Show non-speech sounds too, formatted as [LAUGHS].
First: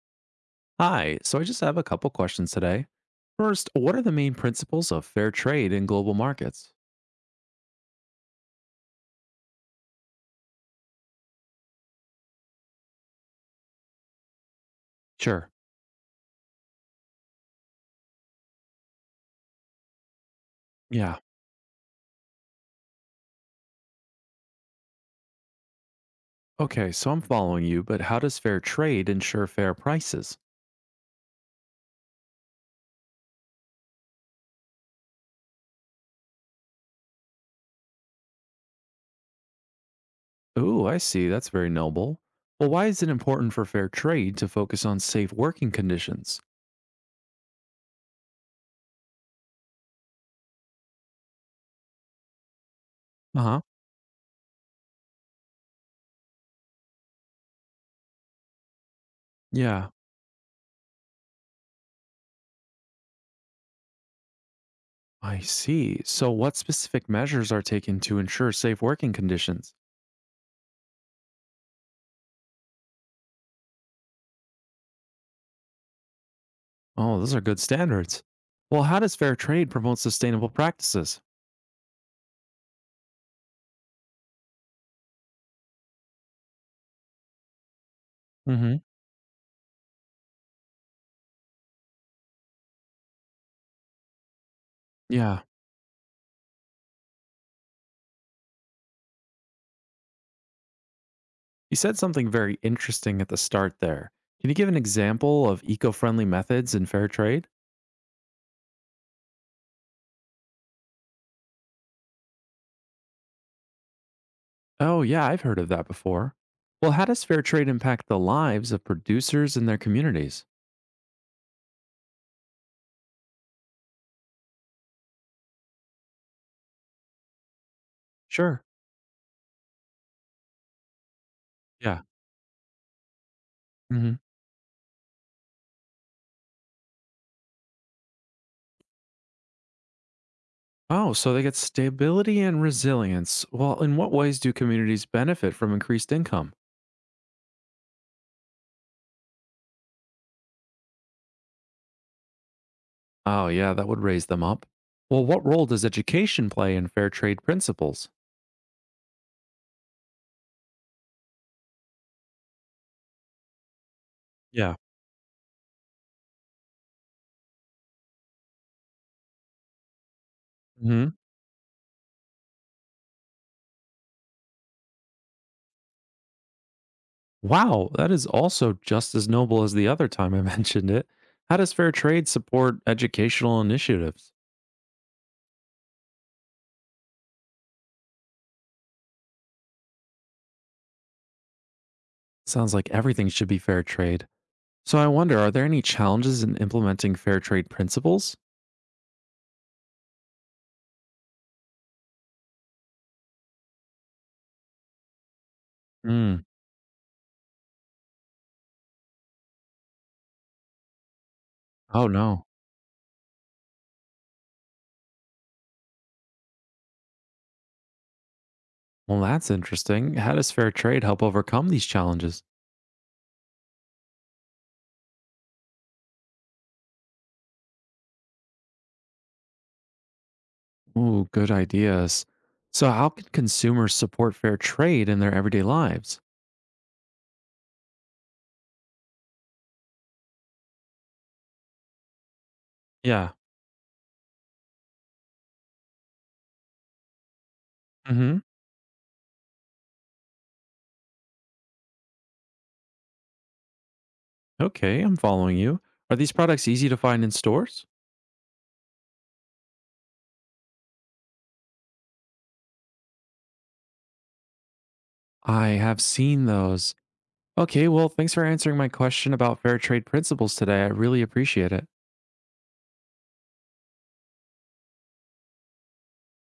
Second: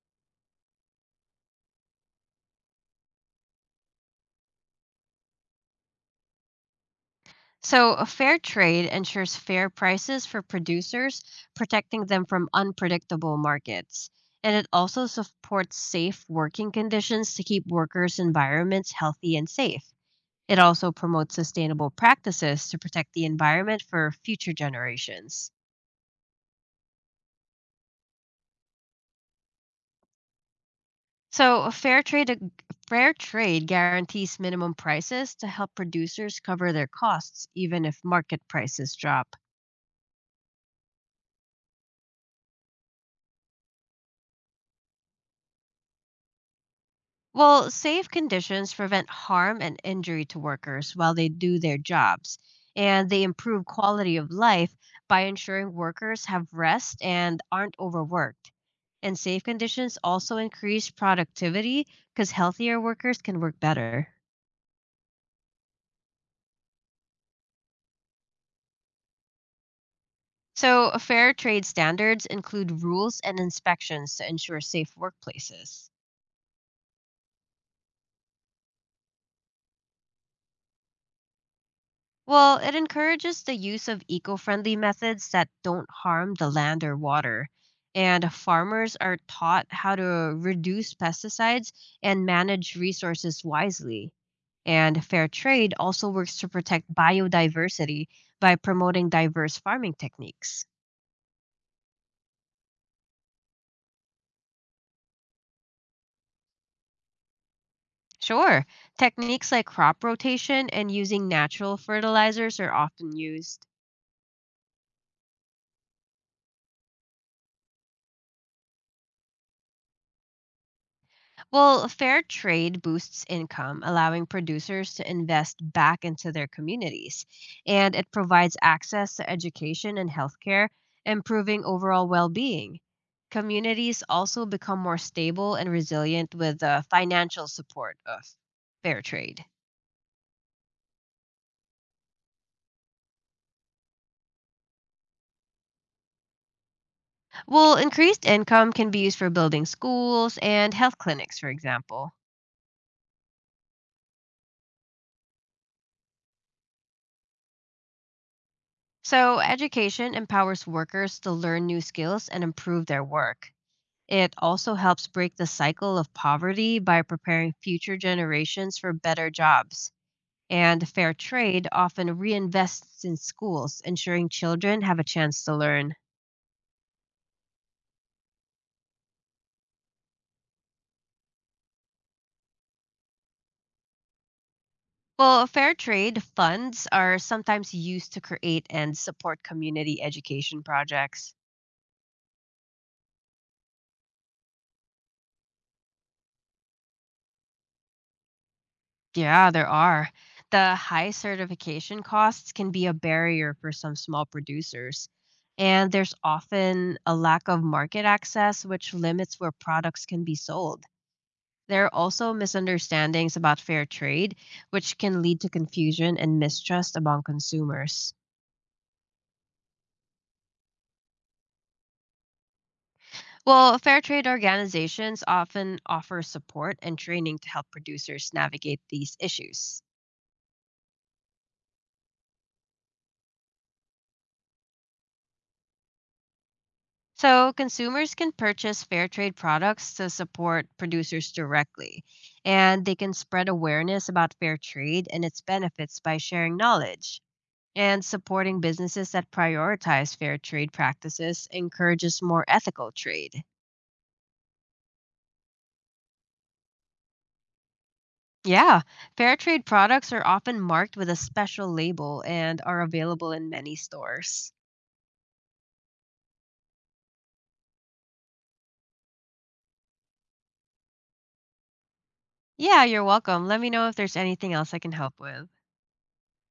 Hi, so I just have a couple questions today. First, what are the main principles of fair trade in global markets? So, a fair trade ensures fair prices for producers, protecting them from unpredictable markets. And it also Sure. supports safe working conditions to keep workers' environments healthy and safe. It also Yeah, promotes sustainable practices to protect the environment for future generations. okay, so I'm following you, but how does fair trade ensure fair prices? So, a fair trade guarantees minimum prices to help producers cover their costs even if market prices drop. Ooh, I see, that's very noble. Well, why is it important for fair trade to focus on safe working conditions? Well, safe conditions prevent harm and injury to workers while they do their jobs, and they Uh huh. improve quality of life by ensuring workers have rest and aren't overworked. And safe Yeah, conditions also increase productivity because healthier workers can work better. I see. So, what specific measures are taken to ensure safe working conditions? So, fair trade standards include rules and inspections to ensure safe workplaces. Oh, those are good standards. Well, how does fair trade promote sustainable practices? Well, it encourages the use of eco friendly methods that don't harm the land or water. And Mm hmm. farmers are taught how to reduce pesticides and manage resources wisely. And fair Yeah. trade also works to protect biodiversity by promoting diverse farming techniques. You said something very interesting at the start there. Can you give an example of eco friendly methods in fair trade? Sure, techniques like crop rotation and using natural fertilizers are often used. Oh, yeah, I've heard of that before. Well, how does fair trade impact the lives of producers and their communities? Well, fair trade boosts income, allowing producers to invest back into their communities, and it provides Sure. access to education and healthcare, improving Yeah. overall well being. Communities Hmm. also become more stable and resilient with the financial support of fair trade. Oh, so they get stability and resilience. Well, in what ways do communities benefit from increased income? Well, increased income can be used for building schools and health clinics, for example. Oh, yeah, that would raise them up. Well, what role does education play in fair trade principles? So, education empowers workers to learn new skills and improve their work. It also Yeah. helps break the cycle of poverty by preparing future generations for better jobs. And Mhm. fair trade often reinvests in schools, ensuring children have a chance to learn. Wow, that is also just as noble as the other time I [LAUGHS] mentioned it. How does fair trade support educational initiatives? Well, fair trade funds are sometimes used to create and support community education projects. Sounds like everything should be fair trade. So I wonder, are there any challenges in implementing fair trade principles? Yeah, there are. The high certification costs can be a barrier for some small producers. And there's Hmm. often a lack of market access, which limits where products can be sold. There are Oh also no. misunderstandings about fair trade, which can lead to confusion and mistrust among consumers. Well, that's interesting. How does fair trade help overcome these challenges? Well, fair trade organizations often offer support and training to help producers navigate these issues. Ooh, good ideas. So how can consumers support fair trade in their everyday lives? So, consumers can purchase fair trade products to support producers directly, and they can Yeah. spread awareness about fair trade and its benefits by sharing knowledge. And Mm-hmm. supporting businesses that prioritize fair trade practices encourages more ethical trade. Okay, I'm following you. Are these products easy to find in stores? Yeah, fair trade products are often marked with a special label and are available in many stores. I have seen those. Okay, well, thanks for answering my question about fair trade principles today. I really appreciate it. Yeah, you're welcome. Let me know if there's anything else I can help with.